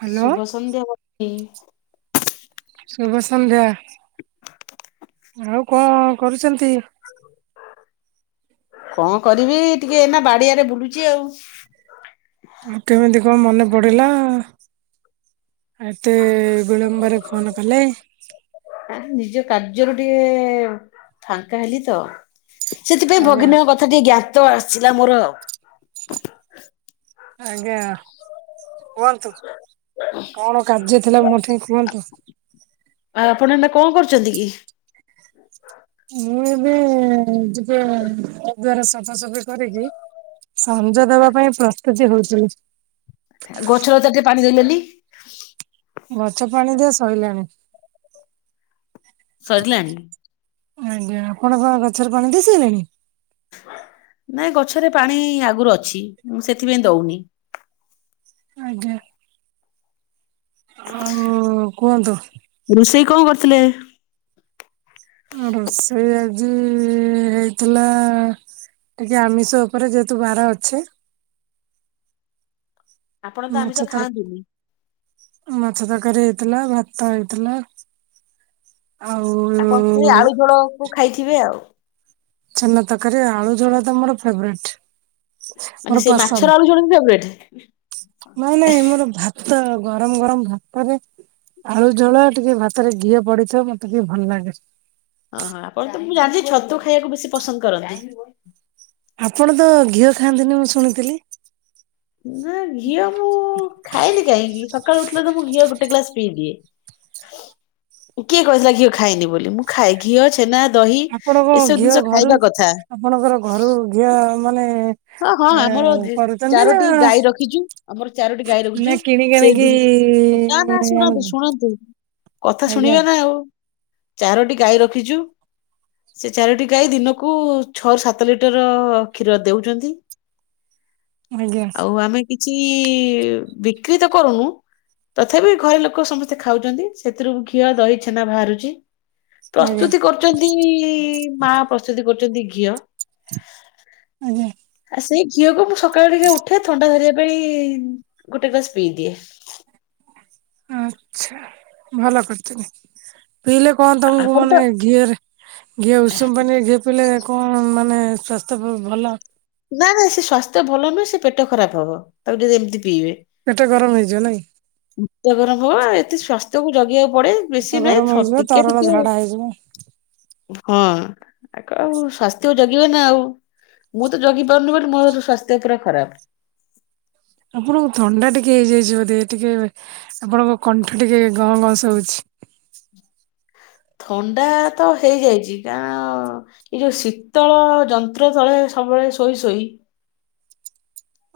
Hello ଶୁଭ ସଂଧ୍ୟା ଭକ୍ତି। ଶୁଭ ସଂଧ୍ୟା, ଆଉ କଣ କରୁଛନ୍ତି? କଣ କରିବି, ଟିକେ ଇନା ବାଡିଆଡେ ବୁଲୁଛି ଆଉ। ଆଉ କେମିତି କଣ ମନେ ପଡିଲା, ଏତେ ବିଳମ୍ବରେ ଫୋନ କଲେ। ଆ ନିଜ କାର୍ଯ୍ୟରୁ ଟିକେ ଫାଙ୍କା ହେଲି ତ। ସେଥିପାଇଁ ଆଜ୍ଞା ଭଗ୍ନୀଙ୍କ କଥା ଟିକେ ଜ୍ଞାତ ଆସିଥିଲା ମୋର ଆଉ। ଆଜ୍ଞା କୁହନ୍ତୁ କଣ କାର୍ଯ୍ୟ ଥିଲା ମୋଠି କୁହନ୍ତୁ। ଆଉ ଆପଣ ଏବେ କଣ କରୁଛନ୍ତି କି? ମୁଁ ଏବେ ଯିବେ ଦୁଆର ସଫାସଫି କରିକି ସଞ୍ଜ ଦବା ପାଇଁ ପ୍ରସ୍ତୁତି ହଉଥିଲି। ଗଛ ଲତା ଟିକେ ପାଣି ଦେଲେନି। ଗଛ ପାଣି ଦିଆ ସରିଲାଣି। ସରିଲାଣି! ଆଜ୍ଞା ଆପଣ କଣ ଗଛରେ ପାଣି ଦେଇ ସେଇଲେଣି? ନାଇଁ ଗଛରେ ପାଣି ଆଗରୁ ଅଛି ମୁଁ ସେଥିପାଇଁ ଦଉନି। ଆଜ୍ଞା ଆଉ କୁହନ୍ତୁ। ରୋଷେଇ କଣ କରୁଥିଲେ? ରୋଷେଇ ଆଜି ହେଇଥିଲା ଆଜି ଆମିଷ ଉପରେ ଯେହେତୁ ବାର ଅଛି। ଆପଣ ତ ଆମିଷ ମାଛ ତର ଖାଆନ୍ତିନି ମାଛ ତରକାରୀ ହେଇଥିଲା ଭାତ ହେଇଥିଲା। ଆଉ ଆପଣ ସେଇ ଆଳୁ ଝୋଳ କୁ ଖାଇଥିବେ ଆଉ। ଛେନା ତରକାରୀ ଆଳୁ ଝୋଳ ତ ମୋର ଫେବେରେଟ୍। ମାନେ ସେ ମାଛର ଆଳୁ ଝୋଳ ଫେବରେଟ୍? ନାଇଁ ନାଇଁ ମୋର ଭାତ ଗରମ ଗରମ ଭାତରେ ଆଳୁ ଝୋଳ ଟିକେ ଭାତରେ ଘିଅ ପଡିଥିବ ମତେ ଟିକେ ଭଲ ଲାଗେ। ହଁ ହଁ ଆପଣ ତ ମୁଁ ଜାଣିଛି ଛତୁ ଖାଇବାକୁ ବେଶୀ ପସନ୍ଦ କରନ୍ତି। ଆପଣ ତ ଘିଅ ଖାଆନ୍ତିନି ମୁଁ ଶୁଣିଥିଲି। ନା ଘିଅ ମୁଁ ଖାଏନି କାହିଁକି ସକାଳୁ ଉଠିଲେ ତ ମୁଁ ଘିଅ ଗୋଟେ ଗ୍ଲାସ ପିଇଦିଏ। କିଏ କହିଥିଲା ଘିଅ ଖାଇନି ବୋଲି ମୁଁ ଖାଏ। ଘିଅ ଛେନା ଦହି ଆପଣ କଣ ଏସବୁ ଘିଅ ଜିନିଷ ଘରୁ ଖାଇବା କଥା। ଆପଣଙ୍କର ଘରୁ ଘିଅ ମାନେ ହଁ ହଁ ଏ ଆମର କରୁଛନ୍ତି ଚାରୋଟି ନା ଗାଈ ରଖିଚୁ ଆମର ଚାରୋଟି ଗାଈ ନା ରଖିଚୁ। କିଣିକି ସେ ଆଣିକି ନା ନା ଶୁଣନ୍ତୁ ଆଣୁଛୁ ଶୁଣନ୍ତୁ କଥା ଆଜ୍ଞା ଶୁଣିବେ ନା ଆଉ। ଚାରୋଟି ଗାଈ ରଖିଚୁ। ସେ ଚାରୋଟି ଗାଈ ଦିନକୁ ଛଅ ସାତ ଲିଟର କ୍ଷୀର ଦେଉଚନ୍ତି। ଆଜ୍ଞା ଆଉ ଆମେ କିଛି ବିକ୍ରିତ କରୁନୁ। ତଥାପି ଘରେ ଲୋକ ସମସ୍ତେ ଖାଉଛନ୍ତି ସେଥିରୁ ଘିଅ ଦହି ଛେନା ବାହାରୁଚି। ଆଜ୍ଞା ପ୍ରସ୍ତୁତି କରୁଚନ୍ତି ମା ପ୍ରସ୍ତୁତି କରୁଚନ୍ତି ଘିଅ। ଆଜ୍ଞା ଆଉ ସେଇ ଘିଅକୁ ମୁଁ ସକାଳୁ ଟିକେ ଉଠେ ଥଣ୍ଡା ଧରିବା ପାଇଁ ଗୋଟେ ଗ୍ଲାସ ପିଇ ଦିଏ। ଆଛା ଭଲ କରିଛନ୍ତି। ପିଇଲେ କଣ ତମକୁ ଆପଣ ତ ମାନେ ଘିଅରେ ଘିଅ ଉଷୁମ ପାଣିରେ ଘି ପିଲେ କଣ ମାନେ ସ୍ୱାସ୍ଥ୍ୟ ଭଲ। ନା ନା ସେ ସ୍ୱାସ୍ଥ୍ୟ ଭଲ ନୁହେଁ ସେ ପେଟ ଖରାପ ହବ ତାକୁ ଟିକେ ଏମିତି ପିଇବେ। ପେଟ ଗରମ ହେଇଯିବ ନାଇଁ। ପେଟ ଗରମ ହଵ ଏତେ ସ୍ଵାସ୍ଥ୍ୟକୁ ଜଗିବାକୁ ପଡେ ବେଶୀ ପେଟ ନାହିଁ ଗରମ ହେଇଯିବ ଟିକେ ତରଳ ଟିକେ। ଝାଡା ହେଇଯିବ ହଁ ଆଗ ଆଉ ସ୍ୱାସ୍ଥ୍ୟ ଜଗିବେ ନା ଆଉ। ମୁଁ ଜଗି ପାରୁନୁ ବୋଲି ମୋର ସ୍ୱାସ୍ଥ୍ୟ ପୁରା ଖରାପ। ଆପଣଙ୍କୁ ଥଣ୍ଡା ଟିକେ ହେଇଯାଇଛି ବୋଧେ ଟିକେ ଆପଣଙ୍କ କଣ୍ଠ ଟିକେ ଗଁ ଗଁ ସୁବୁଛି। ଥଣ୍ଡା ତ ହେଇଯାଇଛି କାରଣ ଏଇ ଯୋଉ ଶୀତଳ ଯନ୍ତ୍ର ତଳେ ସବୁବେଳେ ଶୋଇ ଶୋଇ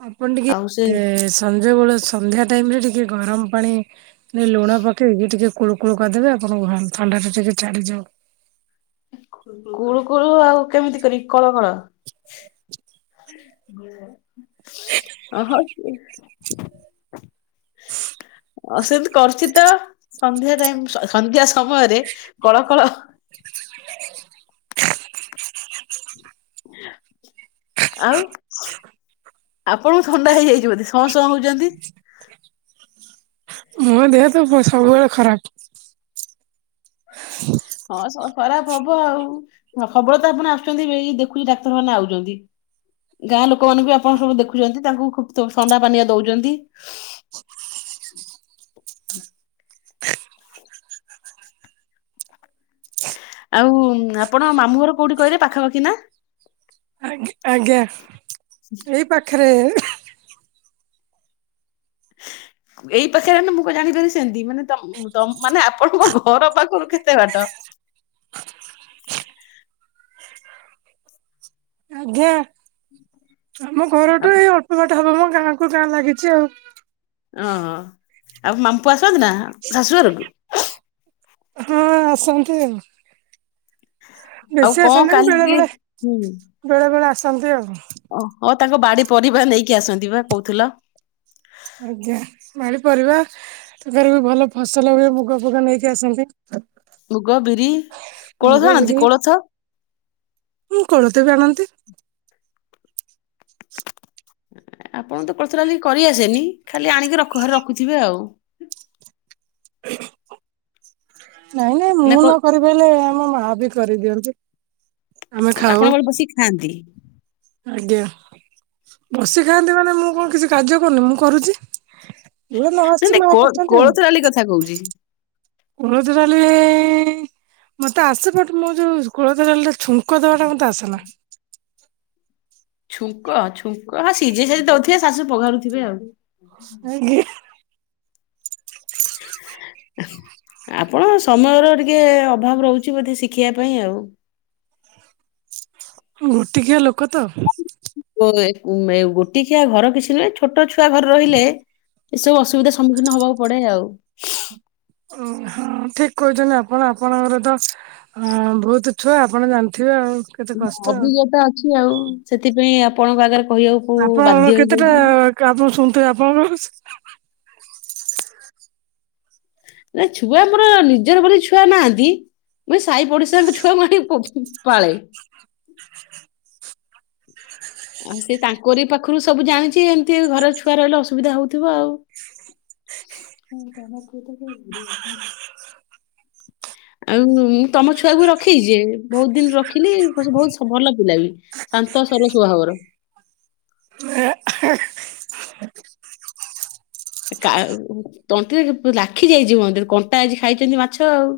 ଆପଣ ଆଉ ସେ ଟିକେ ସଞ୍ଜବେଳ ସନ୍ଧ୍ୟା ଟାଇମରେ ଟିକେ ଗରମ ପାଣି ଲୁଣ ପକେଇକି ଟିକେ କୁଳୁକୁଳୁ କରିଦେବେ ଆପଣଙ୍କ ଥଣ୍ଡା ଟିକେ ଛାଡ଼ିଯାଉ। କୁଳୁ କୁଳୁ ଆଉ କେମିତି କରି କଳ କଳ [unintelligible] [unintelligible] ଅ ସେମତି କରୁଛି ତ ସନ୍ଧ୍ୟା ଟାଇମ ସନ୍ଧ୍ୟା ସମୟରେ କଳ କଳ ଆଉ ଆପଣଙ୍କୁ ଥଣ୍ଡା ହେଇଯାଇଛି ବୋଧେ ସଂ ସଂ ହଉଛନ୍ତି। ମୋ ଦେହ ତ ସବୁବେଳେ ଖରାପ। ହଁ ସ ଖରାପ ହବ ଆଉ। ହବଳେ ତ ଆପଣ ଆସୁଛନ୍ତି ଦେଖୁଚି ଡାକ୍ତରମାନେ ଆଉଚନ୍ତି। ଗାଁ ଲୋକ ମାନଙ୍କୁ ବି ଆପଣ ସବୁ ଦେଖୁଛନ୍ତି ତାଙ୍କୁ ଖୁବ ଥଣ୍ଡା ପାନିଅ ଦୋଉଚନ୍ତି। ଆଉ ଆପଣ ମାମୁଁ ଘର କୋଉଠି କହିଲେ ପାଖାପାଖି ନା। ଆଜ୍ଞା ଆଜ୍ଞା ଏଇ ପାଖରେ ଏଇ ପାଖରେ ଏନେ ମୁଁ କ ଜାଣିପାରିବି ସେମିତି ମାନେ ତମ ତ ମାନେ ଆପଣଙ୍କ ଘର ପାଖରୁ କେତେ ବାଟ। ଜ୍ଞାଁ ଆମ ଘରଠୁ ଏଇ ଅଳ୍ପ ବାଟ ହବ ମୋ ଗାଁ କୁ ଗାଁ ଲାଗିଚି ଆଉ। ଓହୋ ଆଉ ମାମପୁଅ ଆସନ୍ତି ନା ଶାଶୁ ଘରକୁୁ। ହଁ ଆସନ୍ତି ଆଉ। ଆଉ ବେଶୀ କଣ ଆସନ୍ତିନି କାଲି ବେଳେ ଟିକେ ବେଳେ ବେଳେ ବେଳେ ଆସନ୍ତି ଆଉ। ଓ ହୋ ତାଙ୍କ ବାଡି ପରିବା ନେଇକି ଆସନ୍ତି ବା କହୁଥିଲ। ଆଜ୍ଞା ବାଡ଼ି ପରିବା ତାଙ୍କ ର ବି ଭଲ ଫସଲ ହୁଏ ମୁଗ ଫୁଗ ନେଇକି ଆସନ୍ତି। ମୁଗ ବିରି ମୁଗ କୋଳଥ ଆଣନ୍ତି କୋଳଥ। ହୁଁ କୋଳଥବି ଆଣନ୍ତି। ଆପଣ ତ କୋଳଥଡାଲି କରିଆସେନି ଖାଲି ଆଣିକି ରଖ ଘ ରଖୁଥିବେ ଆଉ। ନାଇଁ ନାଇଁ ନା ମୁଁ କୋ ନ କରି ପାଇଲେ ଆମ ମା ବି କରିଦିଅନ୍ତି। ଆମେ ଖାଉ ଆପଣଙ୍କ ବସିକି ଖାଆନ୍ତି। ଆଜ୍ଞା। ବସି ଖାଆନ୍ତି ମାନେ ମୁଁ କଣ କିଛି କାର୍ଯ୍ୟ କରୁନି ମୁଁ କରୁଛି। ଜୋରା ନ ନାଇଁ ଆଶୁଛି ନାଇଁ ମା କୋ କରୁଛନ୍ତି। କୋଳଥ ଡାଲି କଥା କୋହୁଚି। କୋଳଥ ଡାଲି ମତେ ଆସ ବଟ ମୁଁ ଯୋଉ କୋଳଥଡାଲିର ଛୁଁ ଙ୍କ ଦେବାଟା ମତେ ଆସେନା। ଛୁଁଙ୍କ ଛୁଁଙ୍କ ହ ସିଜେ ସାରି ଦଉଥିବେ ଶାଶୁ ପଘାରୁଥିବେ ଆଉ। ଆଜ୍ଞା [inaudible] ଆପଣ ସମୟର ଟିକେ ଅଭାବ ରହୁଚି ବୋଧେ ଶିଖିବା ପାଇଁ ଆଉ। ଗୋଟିକିଆ ଲୋକ ତ। ଗୋ ଗୋଟି କିିଆ ଘର କିଛି ନୁହେଁ ଛୋଟ ଛୁଆ ଘରେ ରହିଲେ ଏସବୁ ଅସୁବିଧା ସମ୍ମୁଖୀନ ହବାକୁ ପଡେ ଆଉ। ଠିକ୍ କହୁଛନ୍ତି ଆପଣ ଆପଣଙ୍କର ତ ହଁ ଭୋହୁତୁ ଛୁଆ ଆପଣ ଜାଣିଥିବେ ଆଉ। କେତେ କଷ୍ଟ ଆଉ। ଅଭିଜ୍ଞତା ଅଛି ଆଉ ସେଥିପାଇଁ ଆପଣଙ୍କ ଆଗରେ କହିବାକୁ ବାଧ୍ୟ ଆପଣଙ୍କର କେତେଟା ହେଇଯାଉଛି କାମ ମୁଁ ଶୁଣୁଥିଲି ଆପଣଙ୍କର। ନା ଛୁଆ ମୋର ନିଜର ବୋଲି ଛୁଆ ନାହାନ୍ତି ମୁଇ ଏଇ ସାଇ ପଡିଶାଙ୍କ ଛୁଆଙ୍କୁ ଆଣି ପାଳେ। ଆଉ ସେ ତାଙ୍କରି ପାଖରୁ ସବୁ ଜାଣିଚି ଏମିତି ଘର ଛୁଆ ରହିଲେ ଅସୁବିଧା ହଉଥିବ ଆଉ। ହଁ ତମ [unintelligible] ଆଉ ମୁଁ ତମ ଛୁଆକୁ ରଖେଇଚି ବୋହୁତ ଦିନ ରଖିଲି ବୋହୁତ ଭଲ ପିଲା ବି। ଶାନ୍ତ ସରସ୍ୱଭାବର। କାଉ ତଣ୍ଟିରେ ଲାଖି ଯାଇଛି ମନ୍ଦିରେ କଣ୍ଟା ଆଜି ଖାଇଛନ୍ତି ମାଛ ଆଉ। ହ [inaudible]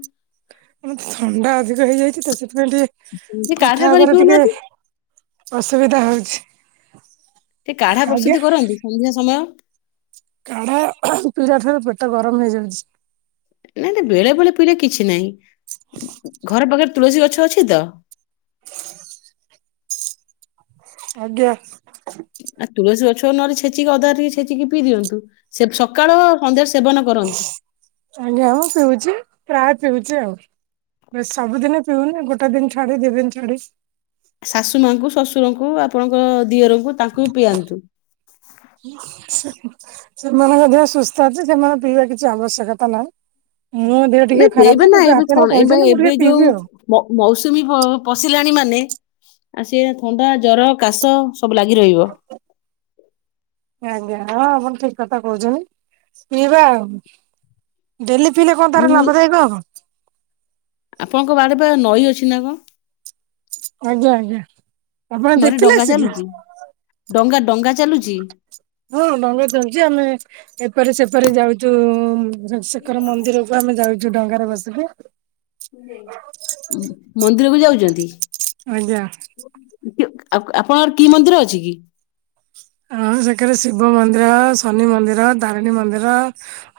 ଥଣ୍ଡା ଅଧିକ ହେଇଯାଇଛି ତ ସେଥିପାଇଁ ଟିକେ ସେ କାଢା କଥା କରି ହବାରେ ଟିକେ ପିଉନାହାନ୍ତି ଅସୁବିଧା ହଉଛି। ଟିକେ କାଢା ଆଜ୍ଞା ପ୍ରସ୍ତୁତି କରନ୍ତୁ ସନ୍ଧ୍ୟା ସମୟ କାଢା ପିଇିଲା ଠାରୁ ପେଟ ଗରମ ହେଇଯାଉଛି। ନାଇଁ ତ ବେଳେ ବେଳେ ପିଇଲେ କିଛି ନାଇଁ ଘର ପାଖରେ ତୁଳସୀ ଗଛ ଅଛି ତ? ଆଜ୍ଞା। ଆଉ ତୁଳସି ଗଛ କୁ ନହେଲେ ଛେଚିକି ଅଦା ଟିକେ ଛେଚିକି ପିଇ ଦିଅନ୍ତୁ। ସେ ସକାଳ ସନ୍ଧ୍ୟାରେ ସେବନ କର ଆଜ୍ଞା ମୁଁ ପିଉଛି ପ୍ରାୟ ପିଉଛି ଆଉ। ବେଶ ସବୁଦିନ ପିଉନି ଗୋଟେ ଦିନ ଛାଡି ଦି ଦିନ ଛାଡି। ଶାଶୁ ମାଙ୍କୁ ଶଶୁରଙ୍କୁ ଆପଣଙ୍କ ଦିଅରଙ୍କୁ ତାଙ୍କୁ ବି ପିଆନ୍ତୁ। ସେମାନଙ୍କ ଦେହ ସୁସ୍ଥ ଅଛି ସେମାନେ ପିଇବା କିଛି ଆବଶ୍ୟକତା ନାଇଁ। ମୋ ଦେହ ଟିକେ ନାଇଁ ପିଇବେ ଖରାପ ନା ଯଦି ଏବେ ଆପଣ ଥଣ୍ଡା- ଏବେ କହିଛନ୍ତି ମୁଁ ଏବେ ଟିକେ ଯୋଉ ପିଇବି ଆଉ। ମ ମୌସୁମୀ ହ ପଶିଲାଣି ମାନେ ଆଉ ସିଏ ଥଣ୍ଡା, ଜର, କାଶ ସବୁ ଲାଗି ରହିବ। ଆଜ୍ଞା ହଁ ଆପଣ ଠିକ କଥା କହୁଛନ୍ତି, ପିଇବା ଆଉ। ଡେଲି ପିିଲେ କଣ ତାର ଆଉ ଲାଭଦାୟକ ହବ। ଆପଣଙ୍କ ବାଡ଼ି ବା ନଈ ଅଛି ନା କ? ଆଜ୍ଞା ଆଜ୍ଞା ଆପଣ ନଈରେ ଦେଖିଲେ ଡଙ୍ଗା ଆସିକି। ଚାଲୁଚି ଡଙ୍ଗା ଡଙ୍ଗା ଚାଲୁଚି। ହଁ ଡ଼ଙ୍ଗା ଚାଲିଛି ଆମେ ଏପରି ସେପରି ଯାଉଚୁ। ସେକର ମନ୍ଦିରକୁ ଆମେ ଯାଉଛୁ ଡଙ୍ଗାରେ ବସିକି। ମନ୍ଦିର କୁ ଯାଉଚନ୍ତି। ଆଜ୍ଞା। ଆପ୍ ଆପଣଙ୍କର କି ମନ୍ଦିର ଅଛି କି? ହଁ ସେକରେ ଶିବ ମନ୍ଦିର, ଶନି ମନ୍ଦିର, ତାରିଣୀ ମନ୍ଦିର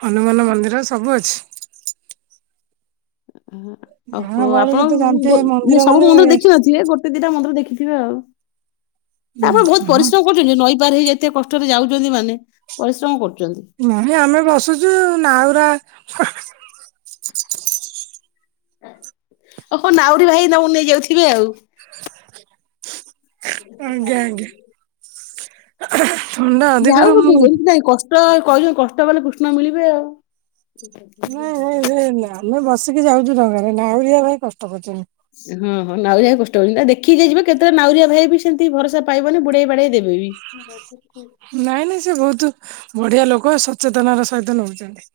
ହନୁମାନ ମନ୍ଦିର ସବୁ ଅଛି। ଗାଁ ଓହୋ ଆପଣ ଗହଳିରେ ତ ଜାଣିଥିବେ ଉଁ ମନ୍ଦିର ସବୁ ମାନେ ମୁଣ୍ଡରେ ଦେଖିନ ନଥିବେ ଗୋ ଟେ ଦିଟା ମନ୍ଦିର ଦେଖିଥିବେ ଆଉ ତାପରେ ବହୁତ ଉଁ ପରିଶ୍ରମ୍ କହୁଛନ୍ତି ନଈ ପାର ହୋଇ ଯେତେ କଷ୍ଟରେ ଯାଉଛନ୍ତି ମାନେ ପରିଶ୍ରମ କରୁଛନ୍ତି। ନାଇଁ ଆମେ ବସୁଛୁ ନାଉୁରା [unintelligible] ଓ ହୋ ନାଉରୀ ଭାଇ ତମକୁ ନେଇଯାଉଥିବେ ଆଉ। ଆଜ୍ଞା ଆଜ୍ଞା। ଥଣ୍ଡା ଅଧିକରୁ ଯାଉଠୁ ମୁଁ ଏମତି ନାଇଁ କଷ୍ଟ କହିଲ କଷ୍ଟ କଲେ କୃଷ୍ଣ ମିଳିବେ ଆଉ। ନାଇଁ ନାଇଁ [unintelligible] ଆମେ ବସିକି ଯାଉଛୁ ଡଙ୍ଗାରେ ନାଉରଆ ଭାଇ କଷ୍ଟ କରୁଛନ୍ତି। ହଁ ହଁ ନାଉରିଆ କଷ୍ଟ ହଉନି ନା ଦେଖିକି ଟିକେ ଯିବେ କେତେବେଳେ ନାଉରୀଆ ଭାଇ ବି ସେମିତି ଭରସା ପାଇବନି ବୁଡେଇ ବାଡେଇ ଦେବେ ବି। [unintelligible] ନାଇଁ ନାଇଁ ସେ ବହୁତ ବଢିଆ ଲୋକ ସଚେତନ ର ସହିତ ନେଉଛନ୍ତି।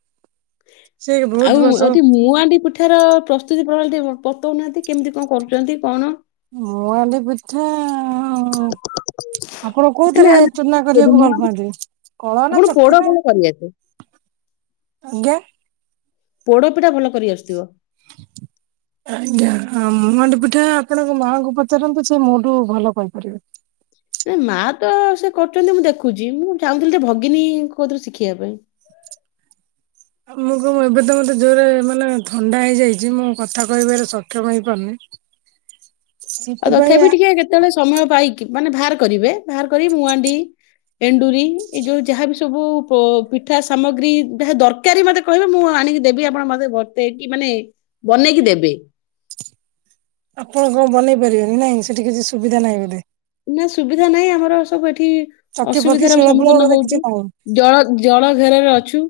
ଆଉ ଆଉଠି ମୁଁଆଣ୍ଡିି ପିଠାର ପ୍ରସ୍ତୁତି ପ୍ରଣାଳୀ ଟିକେ ବତଉ ନାହାନ୍ତି କେମିତି କଣ କରୁଛନ୍ତି କଣ? ମୁଆନ୍ତି ପିଠା ଆପଣ କୋଉଥିରେ ନା ଚୁନା କରିବାକୁ ନା ଭଲ ପାଆନ୍ତି କଳ ନା ଆପଣ ପୋଡ ଚକି ନା ଭଲ କରିଆସେ ଆଜ୍ଞା। ପୋଡ ପିଠା ଭଲ କରି ଆସୁଥିବ। ଆଜ୍ଞା ମୁହାଣ୍ଡି ପିଠା ଆପଣଙ୍କ ମାଆଙ୍କୁ ପଚାରନ୍ତୁ ସେ ମୋଠୁ ଭଲ କହିପାରିବେ। ମା ତ ସେ କରୁଛନ୍ତି ମୁଁ ଦେଖୁଛି ମୁଁ ଚାହୁଁଥିଲି ଯେ ଭଗିନୀ କୋଉଥିରୁ ଶିଖିବା ପାଇଁ। ମୁଁ କ ମୁ ଏବେ ତ ମତେ ଜୋରେ ମାନେ ଥଣ୍ଡା ହେଇଯାଇଛି ମୁଁ କଥା କହିବାରେ ସକ୍ଷମ ହେଇପାରୁନି। [inaudible] ଆଉ ସେଥିପାଇଁ ତଥାପି ଟିକେ କେତେବେଳେ ସମୟ ପାଇକି ମାନେ ବାହାର କରିବେ ବାହାର କରିିକି ମୁଁ ଆଣ୍ଡି ଏଣ୍ଡୁରି ଏ ଯୋଉ ଯାହାବ ସବୁ ପ ପିଠା ସାମଗ୍ରୀ ଯାହା ଦ କାରି ମତେ କହିବେ ମୁଁ ଆଣିକି ଦେବି ଆପଣ ମତେ ବତେଇକି ମାନେ ବନେଇକି ଦେବେ। ଆପଣ କଣ ବନେଇ ପାରିବେନି ନାଇଁ ସେଠି କିଛି ସୁବିଧା ନାହିଁ ବୋଧେ? ନା ସୁବିଧା ନାହିଁ ଆମର ସବୁ ଏଠି ଚକି ଫକି ଅସୁବିଧାର ଶିଳ ଆମେ ଫିଳ ସମ୍ମୁଖୀନ ବୋଧେ କିଛି ହଉଚୁ। ନାହିଁ ଜଳ ଜଳ ଘେରାରେ ଅଛୁ।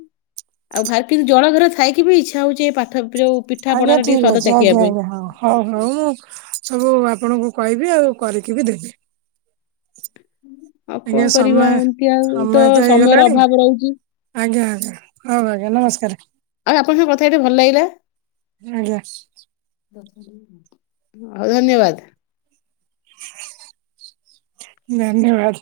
ଆଉ [unintelligible] ଜଳ ଘରେ ଥାଇକି ବି ଇଚ୍ଛା ହଉଚି ପାଠ ଯୋଉ ପିଠା ଆଜ୍ଞା ପଣାର ଟିକେ ଠିକ୍ ସ୍ୱାଦ ଅଛି ଚାଖିବା ଆଜ୍ଞା ପାଇଁ ଆଜ୍ଞା ହ ହଉ। ହଉ ମୁଁ ସବୁ ଆପଣଙ୍କୁ କହିବି ଆଉ କରିକି ବି ଦେବି। ଆଉ ଆଜ୍ଞା କଣ କରିବା ସମୟ ଏମତି ଆଉ ତ ସମୟ ସମୟର ହେଇଗଲାଣି ଅଭାବ ରହୁଚି। ଆଜ୍ଞା ଆଜ୍ଞା ହଉ ଆଜ୍ଞା ନମସ୍କାର। ଆଉ ଆପଣଙ୍କ ସହ କଥା ହେଇକି ଟିକେ ଭଲ ଲାଗିଲା। ଆଜ୍ଞା। ହଉ ଧନ୍ୟବାଦ। ଧନ୍ୟବାଦ।